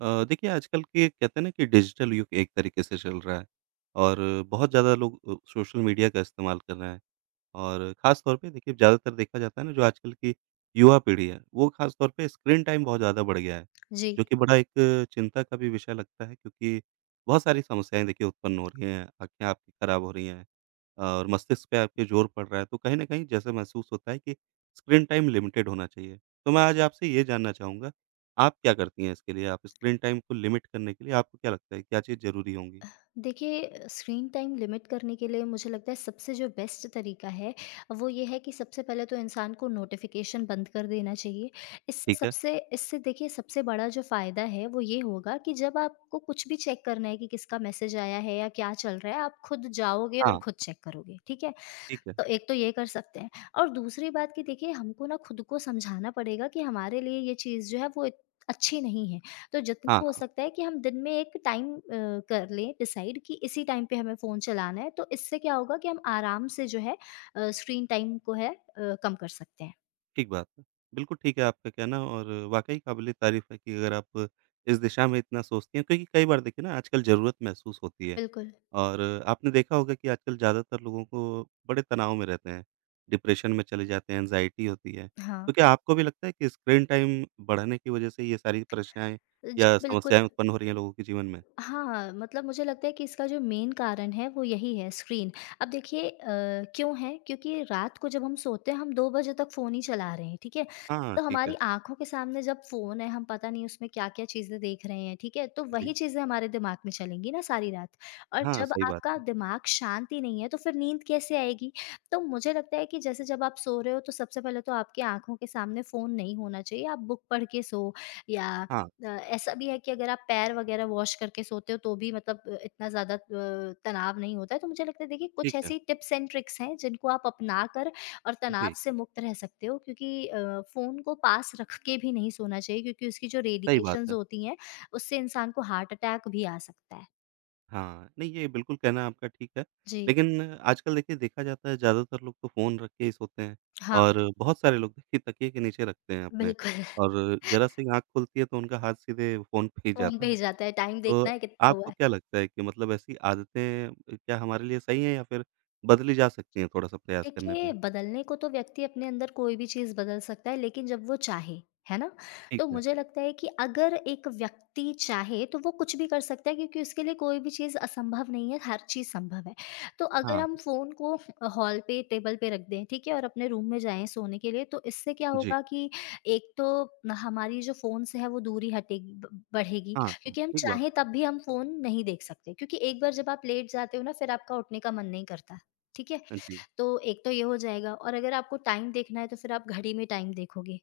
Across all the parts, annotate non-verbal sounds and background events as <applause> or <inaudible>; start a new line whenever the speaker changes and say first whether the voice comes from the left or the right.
right: देखिए आजकल के कहते हैं ना कि डिजिटल युग एक तरीके से चल रहा है और बहुत ज़्यादा लोग सोशल मीडिया का इस्तेमाल कर रहे हैं और ख़ास तौर पे देखिए ज़्यादातर देखा जाता है ना जो आजकल की युवा पीढ़ी है, वो ख़ास तौर पे स्क्रीन टाइम बहुत ज़्यादा बढ़ गया है,
left: जी।
right: जो कि बड़ा एक चिंता का भी विषय लगता है क्योंकि बहुत सारी समस्याएँ देखिए उत्पन्न हो रही हैं, आँखें आपकी खराब हो रही हैं और मस्तिष्क पे आपके ज़ोर पड़ रहा है, तो कहीं न कहीं जैसे महसूस होता है कि स्क्रीन टाइम लिमिटेड होना चाहिए। तो मैं आज आपसे ये जानना चाहूँगा, आप क्या करती हैं इसके लिए? आप स्क्रीन टाइम को लिमिट करने के लिए आपको क्या लगता है, क्या चीज़ ज़रूरी होंगी?
left: देखिए, स्क्रीन टाइम लिमिट करने के लिए मुझे लगता है सबसे जो बेस्ट तरीका है, वो ये है कि सबसे पहले तो इंसान को नोटिफ़िकेशन बंद कर देना चाहिए।
right: ठीक है।
left: इससे देखिए सबसे बड़ा जो फ़ायदा है वो ये होगा कि जब आपको कुछ भी चेक करना है कि किसका मैसेज आया है या क्या चल रहा है, आप खुद जाओगे और
right: हाँ,
left: खुद चेक करोगे, ठीक है?
right: ठीक है।
left: तो एक तो ये कर सकते हैं, और दूसरी बात कि देखिए हमको ना खुद को समझाना पड़ेगा कि हमारे लिए ये चीज़ जो है वो अच्छी नहीं है। तो
right: हाँ,
left: जितना हो
right: हाँ।
left: सकता है कि हम दिन में एक टाइम कर लें डिसाइड कि इसी टाइम पे हमें फ़ोन चलाना है, तो इससे क्या होगा कि हम आराम से जो है स्क्रीन टाइम को है कम कर सकते हैं।
right: ठीक बात है। बिल्कुल ठीक है आपका कहना और वाक़ई काबिल-ए-तारीफ़ है कि अगर आप इस दिशा में इतना सोचती हैं क्योंकि कई बार देखिए ना आजकल ज़रूरत महसूस होती है
left: बिल्कुल,
right: और आपने देखा होगा कि आजकल ज़्यादातर लोगों को बड़े तनाव में रहते हैं, डिप्रेशन में चले जाते हैं, एंग्ज़ायटी होती है।
left: हाँ।
right: तो क्या आपको भी लगता है कि स्क्रीन टाइम बढ़ने की वजह से ये सारी परेशाएँ
left: जी,
right: या
left: बिल्कुल।
right: समस्याएँ उत्पन्न हो रही हैं लोगों के जीवन में?
left: हाँ, मतलब मुझे लगता है कि इसका जो मेन कारण है वो यही है स्क्रीन। अब देखिए, क्यों है? क्योंकि रात को जब हम सोते हैं, हम 2 बजे तक फ़ोन ही चला रहे हैं, ठीक है?
right: हाँ,
left: तो
right: ठीक
left: हमारी
right: है।
left: आँखों के सामने जब फ़ोन है, हम पता नहीं उसमें क्या-क्या चीज़ें देख रहे हैं, ठीक है? तो वही
right: जी।
left: चीज़ें हमारे दिमाग में चलेंगी ना सारी रात, और
right: हाँ,
left: जब
right: सही बात
left: आपका
right: है।
left: दिमाग शांत ही नहीं है तो फिर नींद कैसे आएगी? तो मुझे लगता है कि जैसे जब आप सो रहे हो, तो सबसे पहले तो आपकी आँखों के सामने फ़ोन नहीं होना चाहिए, आप बुक पढ़ के सो, या
right: हाँ,
left: ऐसा भी है कि अगर आप पैर वगैरह वॉश करके सोते हो, तो भी मतलब इतना ज़्यादा तनाव नहीं होता है। तो मुझे लगता है देखिए कुछ
right: ठीक है।
left: ऐसी टिप्स एंड ट्रिक्स हैं जिनको आप अपना कर और तनाव
right: जी,
left: से मुक्त रह सकते हो, क्योंकि फ़ोन को पास रख के भी नहीं सोना चाहिए, क्योंकि उसकी जो
right: सही बात
left: रेडिएशंस
right: है।
left: होती हैं उससे इंसान को हार्ट अटैक भी आ सकता है।
right: हाँ, नहीं ये बिल्कुल कहना आपका ठीक है।
left: जी।
right: लेकिन आजकल देखिए देखा जाता है ज़्यादातर लोग तो फ़ोन रख के ही सोते हैं
left: हाँ,
right: और बहुत सारे लोग देखिए तकिए के नीचे रखते हैं अपने
left: बिल्कुल। <laughs>
right: और ज़रा-सी आँख खुलती है तो उनका हाथ सीधे फ़ोन पे ही
left: फ़ोन पे
right: जाता
left: ही
right: है।
left: जाता है, टाइम
right: तो
left: देखना है कितना हुआ
right: आपको
left: है।
right: क्या लगता है कि मतलब ऐसी आदतें क्या हमारे लिए सही हैं या फिर बदली जा सकती हैं थोड़ा-सा प्रयास करने पे?
left: देखिए, बदलने को तो व्यक्ति अपने अंदर कोई भी चीज़ बदल सकता है, लेकिन जब वो चाहे, है ना?
right: ठीक
left: तो
right: है।
left: मुझे लगता है कि अगर एक व्यक्ति चाहे तो वो कुछ भी कर सकता है, क्योंकि उसके लिए कोई भी चीज़ असंभव नहीं है, हर चीज़ संभव है। तो अगर
right: हाँ,
left: हम फ़ोन को हॉल पे, टेबल पे रख दें, ठीक है? और अपने रूम में जाएँ सोने के लिए, तो इससे क्या
right: जी।
left: होगा कि एक तो हमारी जो फ़ोन से है वो दूरी हटेगी, ब बढ़ेगी,
right: हाँ, हाँ,
left: क्योंकि हम
right: ठीक बात
left: चाहें तब भी हम फ़ोन नहीं देख सकते, क्योंकि एक बार जब आप लेट जाते हो ना, फिर आपका उठने का मन नहीं करता, ठीक है?
right: है। जी।
left: तो एक तो ये हो जाएगा, और अगर आपको टाइम देखना है, तो फिर आप घड़ी में टाइम देखोगे,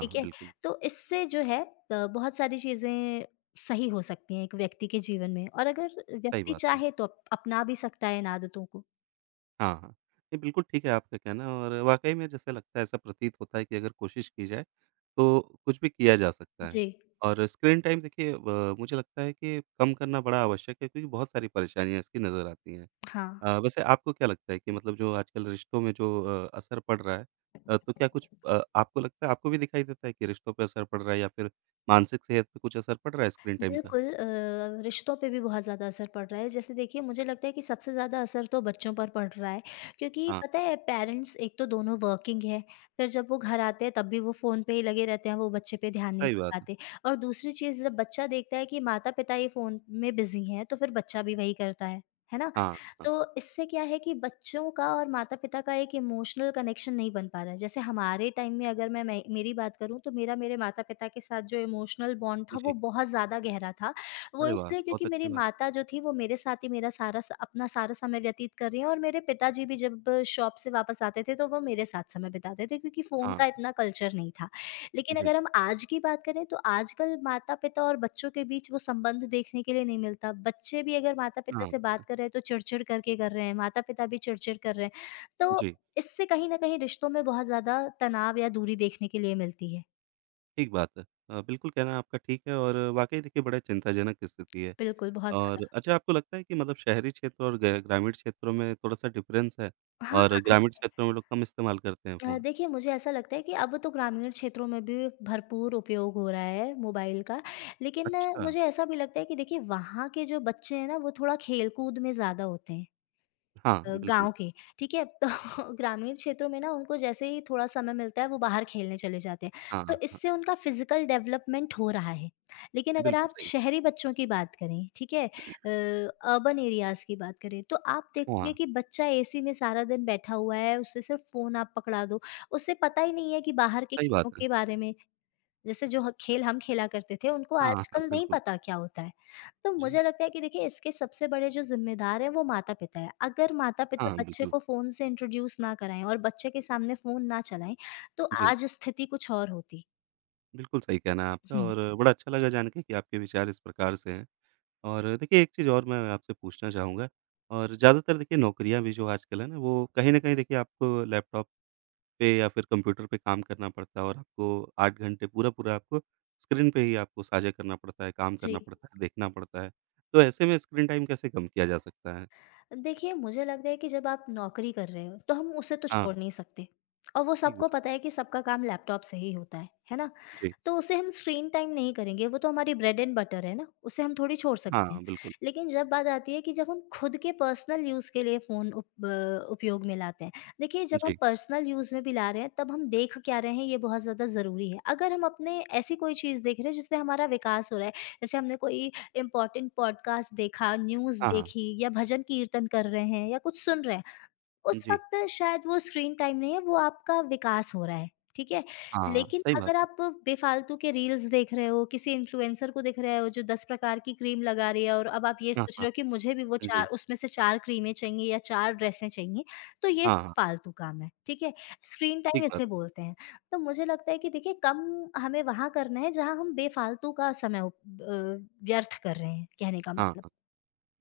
left: ठीक है?
right: बिल्कुल,
left: तो इससे जो है बहुत सारी चीज़ें सही हो सकती हैं एक व्यक्ति के जीवन में, और अगर
right: सही
left: व्यक्ति
right: बात है।
left: चाहे तो अप अपना भी सकता है इन आदतों को।
right: हाँ, हाँ। नहीं, बिल्कुल ठीक है आपका कहना और वाक़ई में जैसा लगता है ऐसा प्रतीत होता है कि अगर कोशिश की जाए, तो कुछ भी किया जा सकता है।
left: जी,
right: और स्क्रीन टाइम देखिए मुझे लगता है कि कम करना बड़ा आवश्यक है क्योंकि बहुत सारी परेशानियाँ इसकी नज़र आती हैं।
left: हाँ।
right: वैसे आपको क्या लगता है कि मतलब जो आजकल रिश्तों में जो असर पड़ रहा है तो क्या कुछ आपको लगता है आपको भी दिखाई देता है कि रिश्तों पे असर पड़ रहा है या फिर मानसिक सेहत पे कुछ असर पड़ रहा है स्क्रीन टाइम का?
left: बिल्कुल, रिश्तों पे भी बहुत ज़्यादा असर पड़ रहा है। जैसे देखिए मुझे लगता है कि सबसे ज़्यादा असर तो बच्चों पर पड़ रहा है, क्योंकि
right: हाँ,
left: पता है पेरेंट्स एक तो दोनों वर्किंग है, फिर जब वो घर आते हैं तब भी वो फ़ोन पे ही लगे रहते हैं, वो बच्चे पे ध्यान नहीं
right: सही
left: दे
right: बात है।
left: पाते। और दूसरी चीज़, जब बच्चा देखता है कि माता-पिता ये फ़ोन में बिज़ी हैं, तो फिर बच्चा भी वही करता है ना?
right: हाँ, हाँ।
left: तो इससे क्या है कि बच्चों का और माता-पिता का एक इमोशनल कनेक्शन नहीं बन पा रहा है। जैसे हमारे टाइम में, अगर मैं मेरी बात करूँ, तो मेरा मेरे माता-पिता के साथ जो इमोशनल बॉन्ड था वो
right: जी।
left: बहुत ज़्यादा गहरा था। वो
right: अरे वाह!
left: इसलिए क्योंकि
right: बहुत
left: मेरी
right: अच्छी बात।
left: माता जो थी, वो मेरे साथ ही मेरा सारा स अपना सारा समय व्यतीत कर रही हैं, और मेरे पिताजी भी जब शॉप से वापस आते थे तो वो मेरे साथ समय बिताते थे, क्योंकि फ़ोन
right: हाँ,
left: का इतना कल्चर नहीं था। लेकिन
right: जी।
left: अगर हम आज की बात करें, तो आजकल माता-पिता और बच्चों के बीच वो संबंध देखने के लिए नहीं मिलता। बच्चे भी अगर
right: हाँ।
left: माता-पिता से बात
right: हाँ।
left: कर रहे हैं तो चिड़-चिड़ करके कर रहे हैं, माता-पिता भी चिड़-चिड़ कर रहे हैं। तो
right: जी,
left: इससे कहीं न कहीं रिश्तों में बहुत ज़्यादा तनाव या दूरी देखने के लिए मिलती है।
right: ठीक बात है। बिल्कुल कहना आपका ठीक है और वाक़ई देखिए बड़ा चिंताजनक स्थिति है।
left: बिल्कुल, बहुत
right: और
left: ज़्यादा।
right: अच्छा आपको लगता है कि मतलब शहरी क्षेत्र और ग ग्रामीण क्षेत्रों में थोड़ा-सा डिफ़रेंस है
left: हाँ,
right: और ग्रामीण क्षेत्रों में लोग कम इस्तेमाल करते हैं फ़ोन?
left: देखिए मुझे ऐसा लगता है कि अब तो ग्रामीण क्षेत्रों में भी भरपूर उपयोग हो रहा है मोबाइल का। लेकिन
right: अच्छा।
left: मुझे ऐसा भी लगता है कि देखिए वहाँ के जो बच्चे हैं ना, वो थोड़ा खेल-कूद में ज़्यादा होते हैं।
right: हाँ, बिल्कुल।
left: गाँव के, ठीक है? तो <laughs> ग्रामीण क्षेत्रों में ना, उनको जैसे ही थोड़ा समय मिलता है वो बाहर खेलने चले जाते हैं,
right: हाँ, बिल्कुल,
left: तो
right: हाँ, हाँ।
left: इससे उनका फ़िज़िकल डेवलपमेंट हो रहा है। लेकिन अगर
right: बिल्कुल
left: आप
right: सही।
left: शहरी बच्चों की बात करें, ठीक है? अर्बन एरियाज़ की बात करें, तो आप देखोगे
right: हाँ,
left: कि बच्चा एसी में सारा दिन बैठा हुआ है, उसे सिर्फ़ फ़ोन आप पकड़ा दो, उसे पता ही नहीं है कि बाहर के
right: सही
left: खेलों
right: बात है।
left: के बारे में, जैसे जो ह खेल हम खेला करते थे, उनको
right: हाँ, हाँ,
left: आजकल नहीं
right: बिल्कुल।
left: पता क्या होता है। तो
right: जी।
left: मुझे लगता है कि देखिए इसके सबसे बड़े जो ज़िम्मेदार हैं, वो माता-पिता हैं। अगर माता-पिता
right: हाँ,
left: बच्चे
right: बिल्कुल।
left: को फ़ोन से इंट्रोड्यूस ना कराएँ और बच्चे के सामने फ़ोन ना चलाएँ, तो
right: जी,
left: आज स्थिति कुछ और होती।
right: बिल्कुल सही कहना है आपका
left: हुँ।
right: और बड़ा अच्छा लगा जान के कि आपके विचार इस प्रकार से हैं। और देखिए एक चीज़ और मैं आपसे पूछना चाहूँगा और ज़्यादातर देखिए नौकरियाँ भी जो आजकल है ना वो कहीं न कहीं देखिए आपको लैपटॉप पे या फिर कंप्यूटर पे काम करना पड़ता है और आपको 8 घंटे पूरा-पूरा आपको स्क्रीन पे ही आपको साझा करना पड़ता है, काम
left: जी।
right: करना पड़ता है, देखना पड़ता है। तो ऐसे में स्क्रीन टाइम कैसे कम किया जा सकता है?
left: देखिए, मुझे लगता है कि जब आप नौकरी कर रहे हो, तो हम उसे तो
right: हाँ,
left: छोड़ नहीं सकते, और वो
right: ठीक
left: सबको
right: बात है।
left: पता है कि सबका काम लैपटॉप से ही होता है ना?
right: जी,
left: तो उसे हम स्क्रीन टाइम नहीं करेंगे, वो तो हमारी ब्रेड एंड बटर है ना, उसे हम थोड़ी छोड़
right: हाँ,
left: सकते हैं।
right: बिल्कुल।
left: लेकिन जब बात आती है कि जब हम खुद के पर्सनल यूज़ के लिए फ़ोन उप ब उपयोग में लाते हैं। देखिए, जब हम
right: जी,
left: पर्सनल यूज़ में भी ला रहे हैं, तब हम देख क्या रहे हैं, ये बहुत ज़्यादा ज़रूरी है। अगर हम अपने ऐसी कोई चीज़ देख रहे हैं जिससे हमारा विकास हो रहा है, जैसे हमने कोई इम्पोर्टेंट पॉडकास्ट देखा, न्यूज़
right: हाँ, हाँ।
left: देखी, या भजन कीर्तन कर रहे हैं, या कुछ सुन रहे, उस
right: जी,
left: वक़्त शायद वो स्क्रीन टाइम नहीं है, वो आपका विकास हो रहा है, ठीक है?
right: हाँ,
left: लेकिन
right: सही बात
left: अगर
right: है।
left: आप बेफ़ालतू के रील्स देख रहे हो, किसी इन्फ्लुएंसर को देख रहे हो जो 10 प्रकार की क्रीम लगा रही है, और अब आप ये
right: हाँ,
left: सोच रहे
right: हाँ।
left: हो कि मुझे भी वो 4,
right: जी,
left: उसमें से 4 क्रीमें चाहिए, या 4 ड्रेसें चाहिए, तो ये
right: हाँ, हाँ,
left: फ़ालतू काम है, ठीक है? स्क्रीन टाइम
right: ठीक बात
left: इसे
right: है।
left: बोलते हैं। तो मुझे लगता है कि देखिए कम हमें वहाँ करना है जहाँ हम बेफ़ालतू का समय अ, व्यर्थ कर रहे हैं, कहने का
right: हाँ,
left: मतलब।
right: हाँ।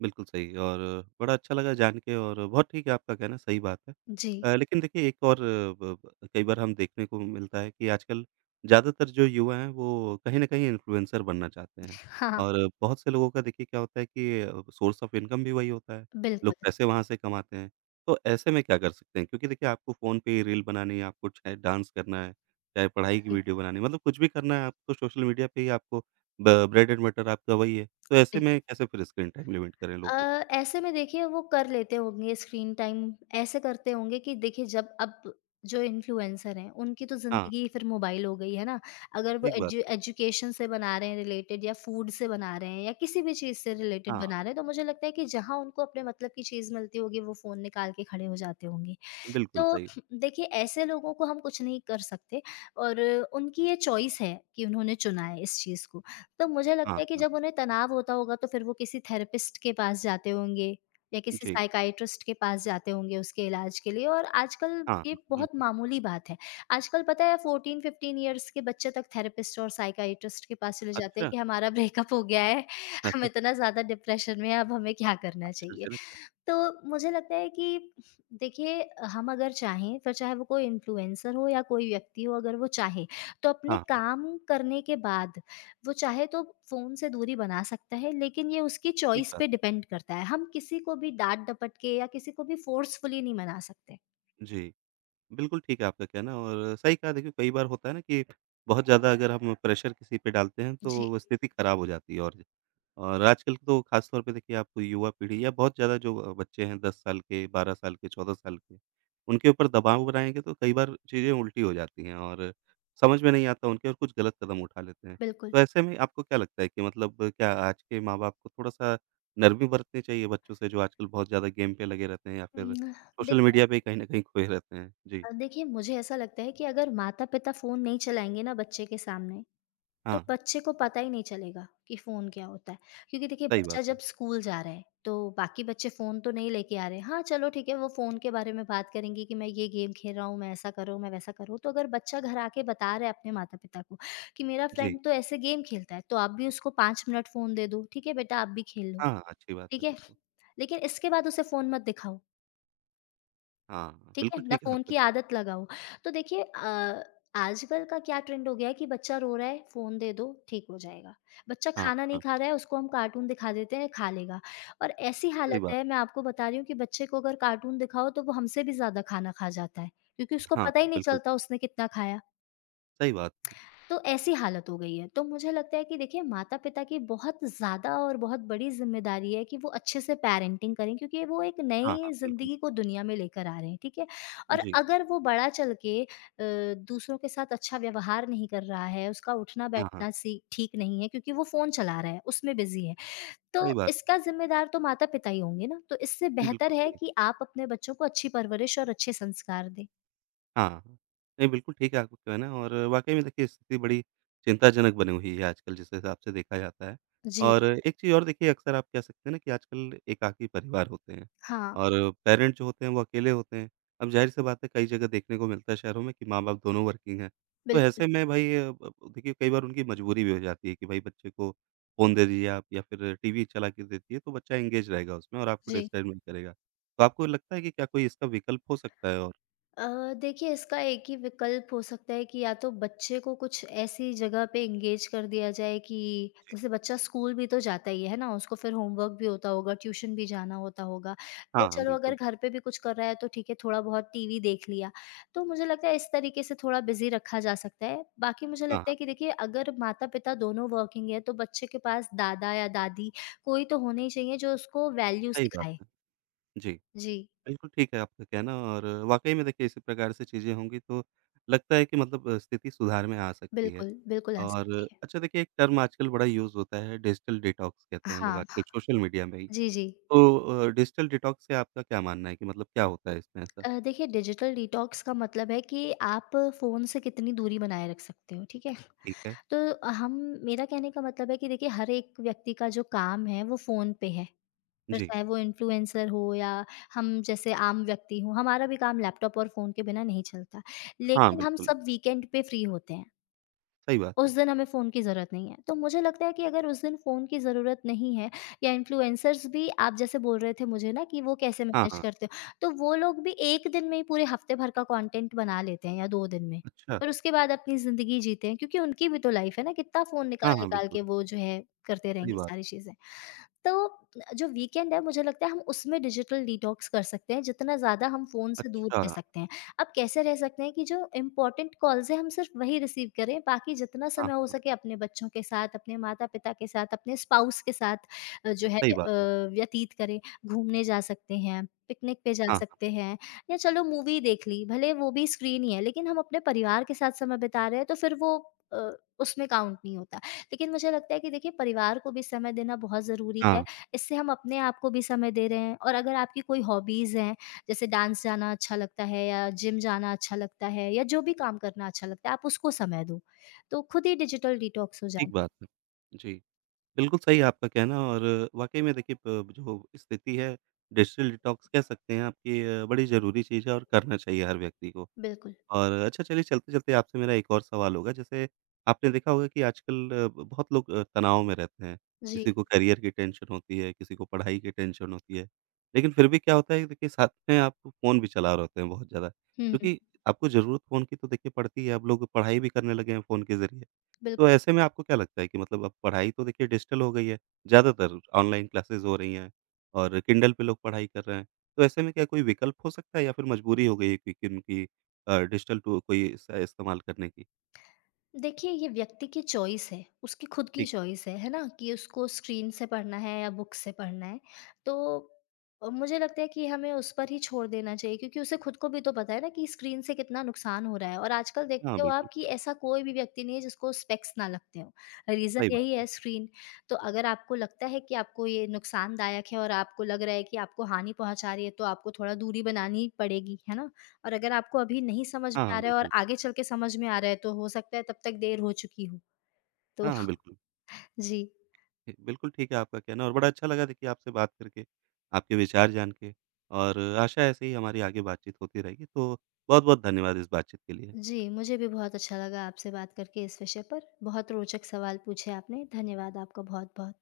right: बिल्कुल सही और बड़ा अच्छा लगा जान के और बहुत ठीक है आपका कहना, सही बात है।
left: जी।
right: लेकिन देखिए एक और अ, ब ब कई बार हम देखने को मिलता है कि आजकल ज़्यादातर जो युवा हैं वो कहीं न कहीं इन्फ्लुएंसर बनना चाहते हैं
left: हाँ, हाँ,
right: और बहुत से लोगों का देखिए क्या होता है कि सोर्स ऑफ इनकम भी वही होता है,
left: बिल्कुल।
right: लोग पैसे वहाँ से कमाते हैं। तो ऐसे में क्या कर सकते हैं? क्योंकि देखिए आपको फ़ोन पे ही रील बनानी है, आपको चाहे डांस करना है, चाहे पढ़ाई की
left: जी,
right: वीडियो बनानी है, मतलब कुछ भी करना है आपको सोशल मीडिया पे ही आपको ब ब्रेड एंड बटर आपका वही है। तो ऐसे
left: जी।
right: में कैसे फिर स्क्रीन टाइम लिमिट करें
left: अ,
right: लोग को?
left: ऐसे में देखिए वो कर लेते होंगे स्क्रीन टाइम, ऐसे करते होंगे कि देखिए, जब अब जो इन्फ्लुएंसर हैं, उनकी तो
right: हाँ,
left: ज़िंदगी फिर मोबाइल हो गई है ना। अगर वो
right: ठीक बात
left: एजु
right: है।
left: एजुकेशन से बना रहे हैं रिलेटेड, या फूड से बना रहे हैं, या किसी भी चीज़ से रिलेटेड
right: हाँ,
left: बना रहे हैं, तो मुझे लगता है कि जहाँ उनको अपने मतलब की चीज़ मिलती होगी, वो फ़ोन निकाल के खड़े हो जाते होंगे।
right: बिल्कुल
left: तो
right: सही।
left: देखिए ऐसे लोगों को हम कुछ नहीं कर सकते, और उनकी ये चॉइस है कि उन्होंने चुना है इस चीज़ को। तो मुझे लगता
right: हाँ,
left: है कि
right: हाँ।
left: जब उन्हें तनाव होता होगा, तो फिर वो किसी थेरेपिस्ट के पास जाते होंगे, या किसी
right: जी।
left: साइकियाट्रिस्ट के पास जाते होंगे उसके इलाज के लिए, और आजकल
right: हाँ,
left: ये
right: हाँ,
left: बहुत
right: बिल्कुल।
left: मामूली बात है। आजकल पता है 14-15 ईयर्स के बच्चे तक थेरेपिस्ट और साइकियाट्रिस्ट के पास चले जाते हैं
right: अच्छा!
left: कि हमारा ब्रेकअप हो गया है,
right: <laughs>
left: हम
right: अरे!
left: इतना ज़्यादा डिप्रेशन में हैं, अब हमें क्या करना चाहिए?
right: आश्चर्यजनक है।
left: तो मुझे लगता है कि देखिए, हम अगर चाहें, फिर चाहे वो कोई इन्फ्लुएंसर हो या कोई व्यक्ति हो, अगर वो चाहे तो अपने
right: हाँ, हाँ,
left: काम करने के बाद वो चाहे तो फोन से दूरी बना सकता है, लेकिन ये उसकी
right: ठीक
left: चॉइस
right: बात
left: पे डिपेंड करता है। हम किसी को भी डांट डपट के, या किसी को भी फोर्सफुली नहीं मना सकते।
right: है। जी। बिल्कुल ठीक है आपका कहना और सही कहा देखिए कई बार होता है ना कि बहुत ज़्यादा अगर हम प्रेशर किसी पे डालते हैं तो
left: जी,
right: वो स्थिति ख़राब हो जाती है और आजकल तो खास तौर पे देखिए आप युवा पीढ़ी या बहुत ज़्यादा जो बच्चे हैं 10 साल के 12 साल के 14 साल के उनके ऊपर दबाव बनाएंगे तो कई बार चीज़ें उल्टी हो जाती हैं और समझ में नहीं आता उनके और कुछ गलत कदम उठा लेते हैं।
left: बिल्कुल।
right: तो ऐसे में आपको क्या लगता है कि मतलब क्या आज के माँ-बाप को थोड़ा-सा नरमी बरतनी चाहिए बच्चों से जो आजकल बहुत ज़्यादा गेम पे लगे रहते हैं या फिर
left: हम्म,
right: सोशल
left: देखिए,
right: मीडिया पे कहीं न कहीं खोए रहते हैं? जी।
left: देखिए मुझे ऐसा लगता है कि अगर माता पिता फोन नहीं चलाएंगे ना बच्चे के सामने, तो
right: हाँ,
left: बच्चे को पता ही नहीं चलेगा कि फ़ोन क्या होता है। क्योंकि देखिए
right: सही
left: बच्चा
right: बात
left: जब
right: है।
left: स्कूल जा रहा है, तो बाकी बच्चे फ़ोन तो नहीं लेके आ रहे। हाँ, चलो ठीक है, वो फ़ोन के बारे में बात करेंगे कि मैं ये गेम खेल रहा हूँ, मैं ऐसा कर रहा हूँ, मैं वैसा कर रहा हूँ। तो अगर बच्चा घर आके बता रहा है अपने माता-पिता को कि मेरा
right: जी।
left: फ्रेंड तो ऐसे गेम खेलता है, तो आप भी उसको 5 मिनट फ़ोन दे दो। ठीक है बेटा, आप भी खेल लो,
right: हाँ, अच्छी बात
left: ठीक
right: है
left: है?
right: फिर तो।
left: लेकिन इसके बाद उसे फ़ोन मत दिखाओ।
right: हाँ,
left: ठीक है?
right: बिल्कुल
left: ना
right: ठीक है
left: फ़ोन
right: आपका
left: की
right: कहना।
left: आदत लगाओ। तो देखिए आजकल का क्या ट्रेंड हो गया है कि बच्चा रो रहा है, फ़ोन दे दो, ठीक हो जाएगा। बच्चा
right: हाँ,
left: खाना नहीं
right: हाँ,
left: खा रहा है, उसको हम कार्टून दिखा देते हैं, खा लेगा। और ऐसी
right: सही
left: हालत
right: बात
left: है, मैं आपको बता रही हूँ कि बच्चे को अगर कार्टून दिखाओ, तो वो हमसे भी ज़्यादा खाना खा जाता है, क्योंकि उसको
right: है। हाँ,
left: पता ही नहीं
right: बिल्कुल,
left: चलता उसने कितना खाया।
right: सही बात है।
left: तो ऐसी हालत हो गई है। तो मुझे लगता है कि देखिए माता-पिता की बहुत ज़्यादा और बहुत बड़ी ज़िम्मेदारी है कि वो अच्छे से पैरेंटिंग करें क्योंकि वो एक
right: हाँ,
left: नई
right: हाँ, बिल्कुल।
left: ज़िंदगी को दुनिया में लेकर आ रहे हैं, ठीक है? और
right: जी।
left: अगर वो बड़ा चल के दूसरों के साथ अच्छा व्यवहार नहीं कर रहा है, उसका
right: हाँ, हाँ,
left: उठना-बैठना सी ठीक नहीं है क्योंकि वो फ़ोन चला रहा है, उसमें बिज़ी है, तो
right: सही बात
left: इसका ज़िम्मेदार तो माता-पिता ही होंगे ना? तो इससे
right: है।
left: बेहतर
right: बिल्कुल
left: है
right: सही।
left: कि आप अपने बच्चों को अच्छी परवरिश और अच्छे संस्कार दें।
right: हाँ, नहीं बिल्कुल ठीक है आपका कहना है। और वाक़ई में देखिए स्थिति बड़ी चिंताजनक बनी हुई है आजकल जिस हिसाब से देखा जाता है।
left: जी।
right: और एक चीज़ और देखिए अक्सर आप कह सकते हैं ना कि आजकल एकाकी परिवार होते हैं
left: हाँ,
right: और पेरेंट जो होते हैं वो अकेले होते हैं। अब ज़ाहिर-सी बात है कई जगह देखने को मिलता है शहरों में कि माँ-बाप दोनों वर्किंग हैं। तो
left: बिल्कुल।
right: ऐसे में भाई अ, ब देखिए कई बार उनकी मजबूरी भी हो जाती है कि भाई बच्चे को फ़ोन दे दीजिए आप या फिर टीवी चला के दे दीजिए तो बच्चा एंगेज रहेगा उसमें और आपको
left: जी।
right: डिस्टर्ब नहीं करेगा। तो आपको लगता है कि क्या कोई इसका विकल्प हो सकता है और?
left: देखिए इसका एक ही विकल्प हो सकता है कि या तो बच्चे को कुछ ऐसी जगह पे एंगेज कर दिया जाए कि जैसे बच्चा स्कूल भी तो जाता ही है ना उसको फिर होमवर्क भी होता होगा ट्यूशन भी जाना होता होगा नहीं
right: हाँ, हाँ,
left: चलो अगर
right: बिल्कुल।
left: घर पे भी कुछ कर रहा है तो ठीक है थोड़ा बहुत टीवी देख लिया तो मुझे लगता है इस तरीके से थोड़ा बिजी रखा जा सकता है। बाकी मुझे
right: हाँ,
left: लगता
right: हाँ,
left: है कि देखिए अगर माता पिता दोनों वर्किंग है तो बच्चे के पास दादा या दादी कोई तो होने ही चाहिए जो उसको वैल्यू
right: सही बात
left: सिखाए।
right: है। जी,
left: जी
right: बिल्कुल ठीक है आपका कहना और वाक़ई में देखिए इसी प्रकार से चीज़ें होंगी तो लगता है कि मतलब स्थिति सुधार में आ सकती है।
left: बिल्कुल बिल्कुल आ
right: और
left: सकती है।
right: अच्छा देखिए एक टर्म आजकल बड़ा यूज़ होता है डिजिटल डिटॉक्स कहते हैं लोग
left: हाँ
right: आजकल सोशल मीडिया में ही।
left: जी जी।
right: तो डिजिटल डिटॉक्स से आपका क्या मानना है कि मतलब क्या होता है इसमें ऐसा?
left: देखिए डिजिटल डिटॉक्स का मतलब है कि आप फ़ोन से कितनी दूरी बनाए रख सकते हो, ठीक है?
right: ठीक है।
left: तो हम, मेरा कहने का मतलब है कि देखिए हर एक व्यक्ति का जो काम है वो फ़ोन पे है। फिर
right: जी।
left: चाहे वो इन्फ्लुएंसर हो या हम जैसे आम व्यक्ति हों, हमारा भी काम लैपटॉप और फ़ोन के बिना नहीं चलता।
right: हाँ,
left: लेकिन हम
right: बिल्कुल,
left: सब वीकेंड पे फ्री होते हैं।
right: सही बात
left: उस
right: है।
left: दिन हमें फ़ोन की ज़रूरत नहीं है। तो मुझे लगता है कि अगर उस दिन फ़ोन की ज़रूरत नहीं है या इन्फ्लुएंसर्स भी आप जैसे बोल रहे थे मुझे ना कि वो कैसे
right: हाँ,
left: मैनेज
right: हाँ।
left: करते हो, तो वो लोग भी 1 दिन में ही पूरे हफ़्ते भर का कंटेंट बना लेते हैं या 2 दिन में।
right: अच्छा।
left: पर उसके बाद अपनी ज़िंदगी जीते हैं क्योंकि उनकी भी तो लाइफ़ है ना, कितना फ़ोन
right: हाँ, हाँ,
left: निकाल-निकाल
right: बिल्कुल,
left: के वो जो है करते
right: सही
left: रहेंगे
right: बात।
left: सारी चीज़ें। तो जो वीकेंड है मुझे लगता है हम उसमें डिजिटल डिटॉक्स कर सकते हैं, जितना ज़्यादा हम फ़ोन से दूर
right: अच्छा,
left: रह सकते हैं। आप कैसे रह सकते हैं कि जो इम्पोर्टेंट कॉल्स हैं हम सिर्फ वही रिसीव करें, बाकी जितना
right: हाँ,
left: समय हो
right: हाँ,
left: सके अपने बच्चों के साथ, अपने माता-पिता के साथ, अपने स्पाउस के साथ
right: सही बात है।
left: व्यतीत करें। घूमने जा सकते हैं, पिकनिक पे जा
right: हाँ, हाँ,
left: सकते हैं या चलो मूवी देख ली, भले वो भी स्क्रीन ही है लेकिन हम अपने परिवार के साथ समय बिता रहे हैं तो फिर वो अ, उसमें काउंट नहीं होता। लेकिन मुझे लगता है कि देखिए परिवार को भी समय देना बहुत ज़रूरी है,
right: हाँ,
left: इससे हम अपने आप को भी समय दे रहे हैं और अगर आपकी कोई हॉबीज़ हैं जैसे डांस जाना अच्छा लगता है या जिम जाना अच्छा लगता है या जो भी काम करना अच्छा लगता है आप उसको समय दो। तो खुद ही डिजिटल डिटॉक्स हो जाना।
right: ठीक बात है। जी। बिल्कुल सही है आपका कहना और वाक़ई में देखिए प जो स्थिति है डिजिटल डिटॉक्स कह सकते हैं आपकी बड़ी ज़रूरी चीज़ है और करना चाहिए हर व्यक्ति को।
left: बिल्कुल,
right: और अच्छा चलिए चलते-चलते आपसे मेरा एक और सवाल होगा, जैसे आपने देखा होगा कि आजकल अ, ब बहुत लोग तनाव में रहते हैं।
left: जी।
right: किसी को करियर की टेंशन होती है, किसी को पढ़ाई की टेंशन होती है, लेकिन फिर भी क्या होता है कि देखिए साथ में आप फ़ोन भी चला रहे होते हैं बहुत ज़्यादा,
left: हुँ, हुँ।
right: क्योंकि आपको ज़रूरत फ़ोन की तो देखिए पड़ती है, अब लोग पढ़ाई भी करने लगे हैं फ़ोन के ज़रिए।
left: बिल्कुल।
right: तो ऐसे में आपको क्या लगता है कि मतलब अब पढ़ाई तो देखिए डिजिटल हो गई है, ज़्यादातर ऑनलाइन क्लासेज़ हो रही हैं और किंडल पे लोग पढ़ाई कर रहे हैं, तो ऐसे में क्या कोई विकल्प हो सकता है या फिर मजबूरी हो गई है कि किन की डिजिटल टू कोई इसका इस्तेमाल करने की,
left: देखिए, ये व्यक्ति की चॉइस है, उसकी खुद की
right: ठीक है।
left: चॉइस है ना? कि उसको स्क्रीन से पढ़ना है या बुक से पढ़ना है। तो मुझे लगता है कि हमें उस पर ही छोड़ देना चाहिए क्योंकि उसे खुद को भी तो पता है ना कि स्क्रीन से कितना नुकसान हो रहा है और आजकल
right: हाँ,
left: देखते हो
right: बिल्कुल,
left: आप कि ऐसा कोई भी व्यक्ति नहीं है जिसको स्पेक्स ना लगते हों। रीज़न
right: सही
left: यही
right: बात
left: है
right: है।
left: स्क्रीन। तो अगर आपको लगता है कि आपको ये नुकसानदायक है और आपको लग रहा है कि आपको हानि पहुँचा रही है, तो आपको थोड़ा दूरी बनानी पड़ेगी, है ना? और अगर आपको अभी नहीं समझ
right: हाँ,
left: में आ
right: हाँ,
left: रहा है और
right: बिल्कुल।
left: आगे चल के समझ में आ रहा है तो हो सकता है तब तक देर हो चुकी हो। तो
right: हाँ, हाँ, बिल्कुल।
left: <laughs> जी।
right: ठी बिल्कुल ठीक है आपका कहना और बड़ा अच्छा लगा देखिए आपसे बात करके, आपके विचार जान के और आशा है ऐसे ही हमारी आगे बातचीत होती रहेगी, तो बहुत-बहुत धन्यवाद इस बातचीत के लिए।
left: जी, मुझे भी बहुत अच्छा लगा आपसे बात करके इस विषय पर। बहुत रोचक सवाल पूछे आपने। धन्यवाद आपका बहुत-बहुत।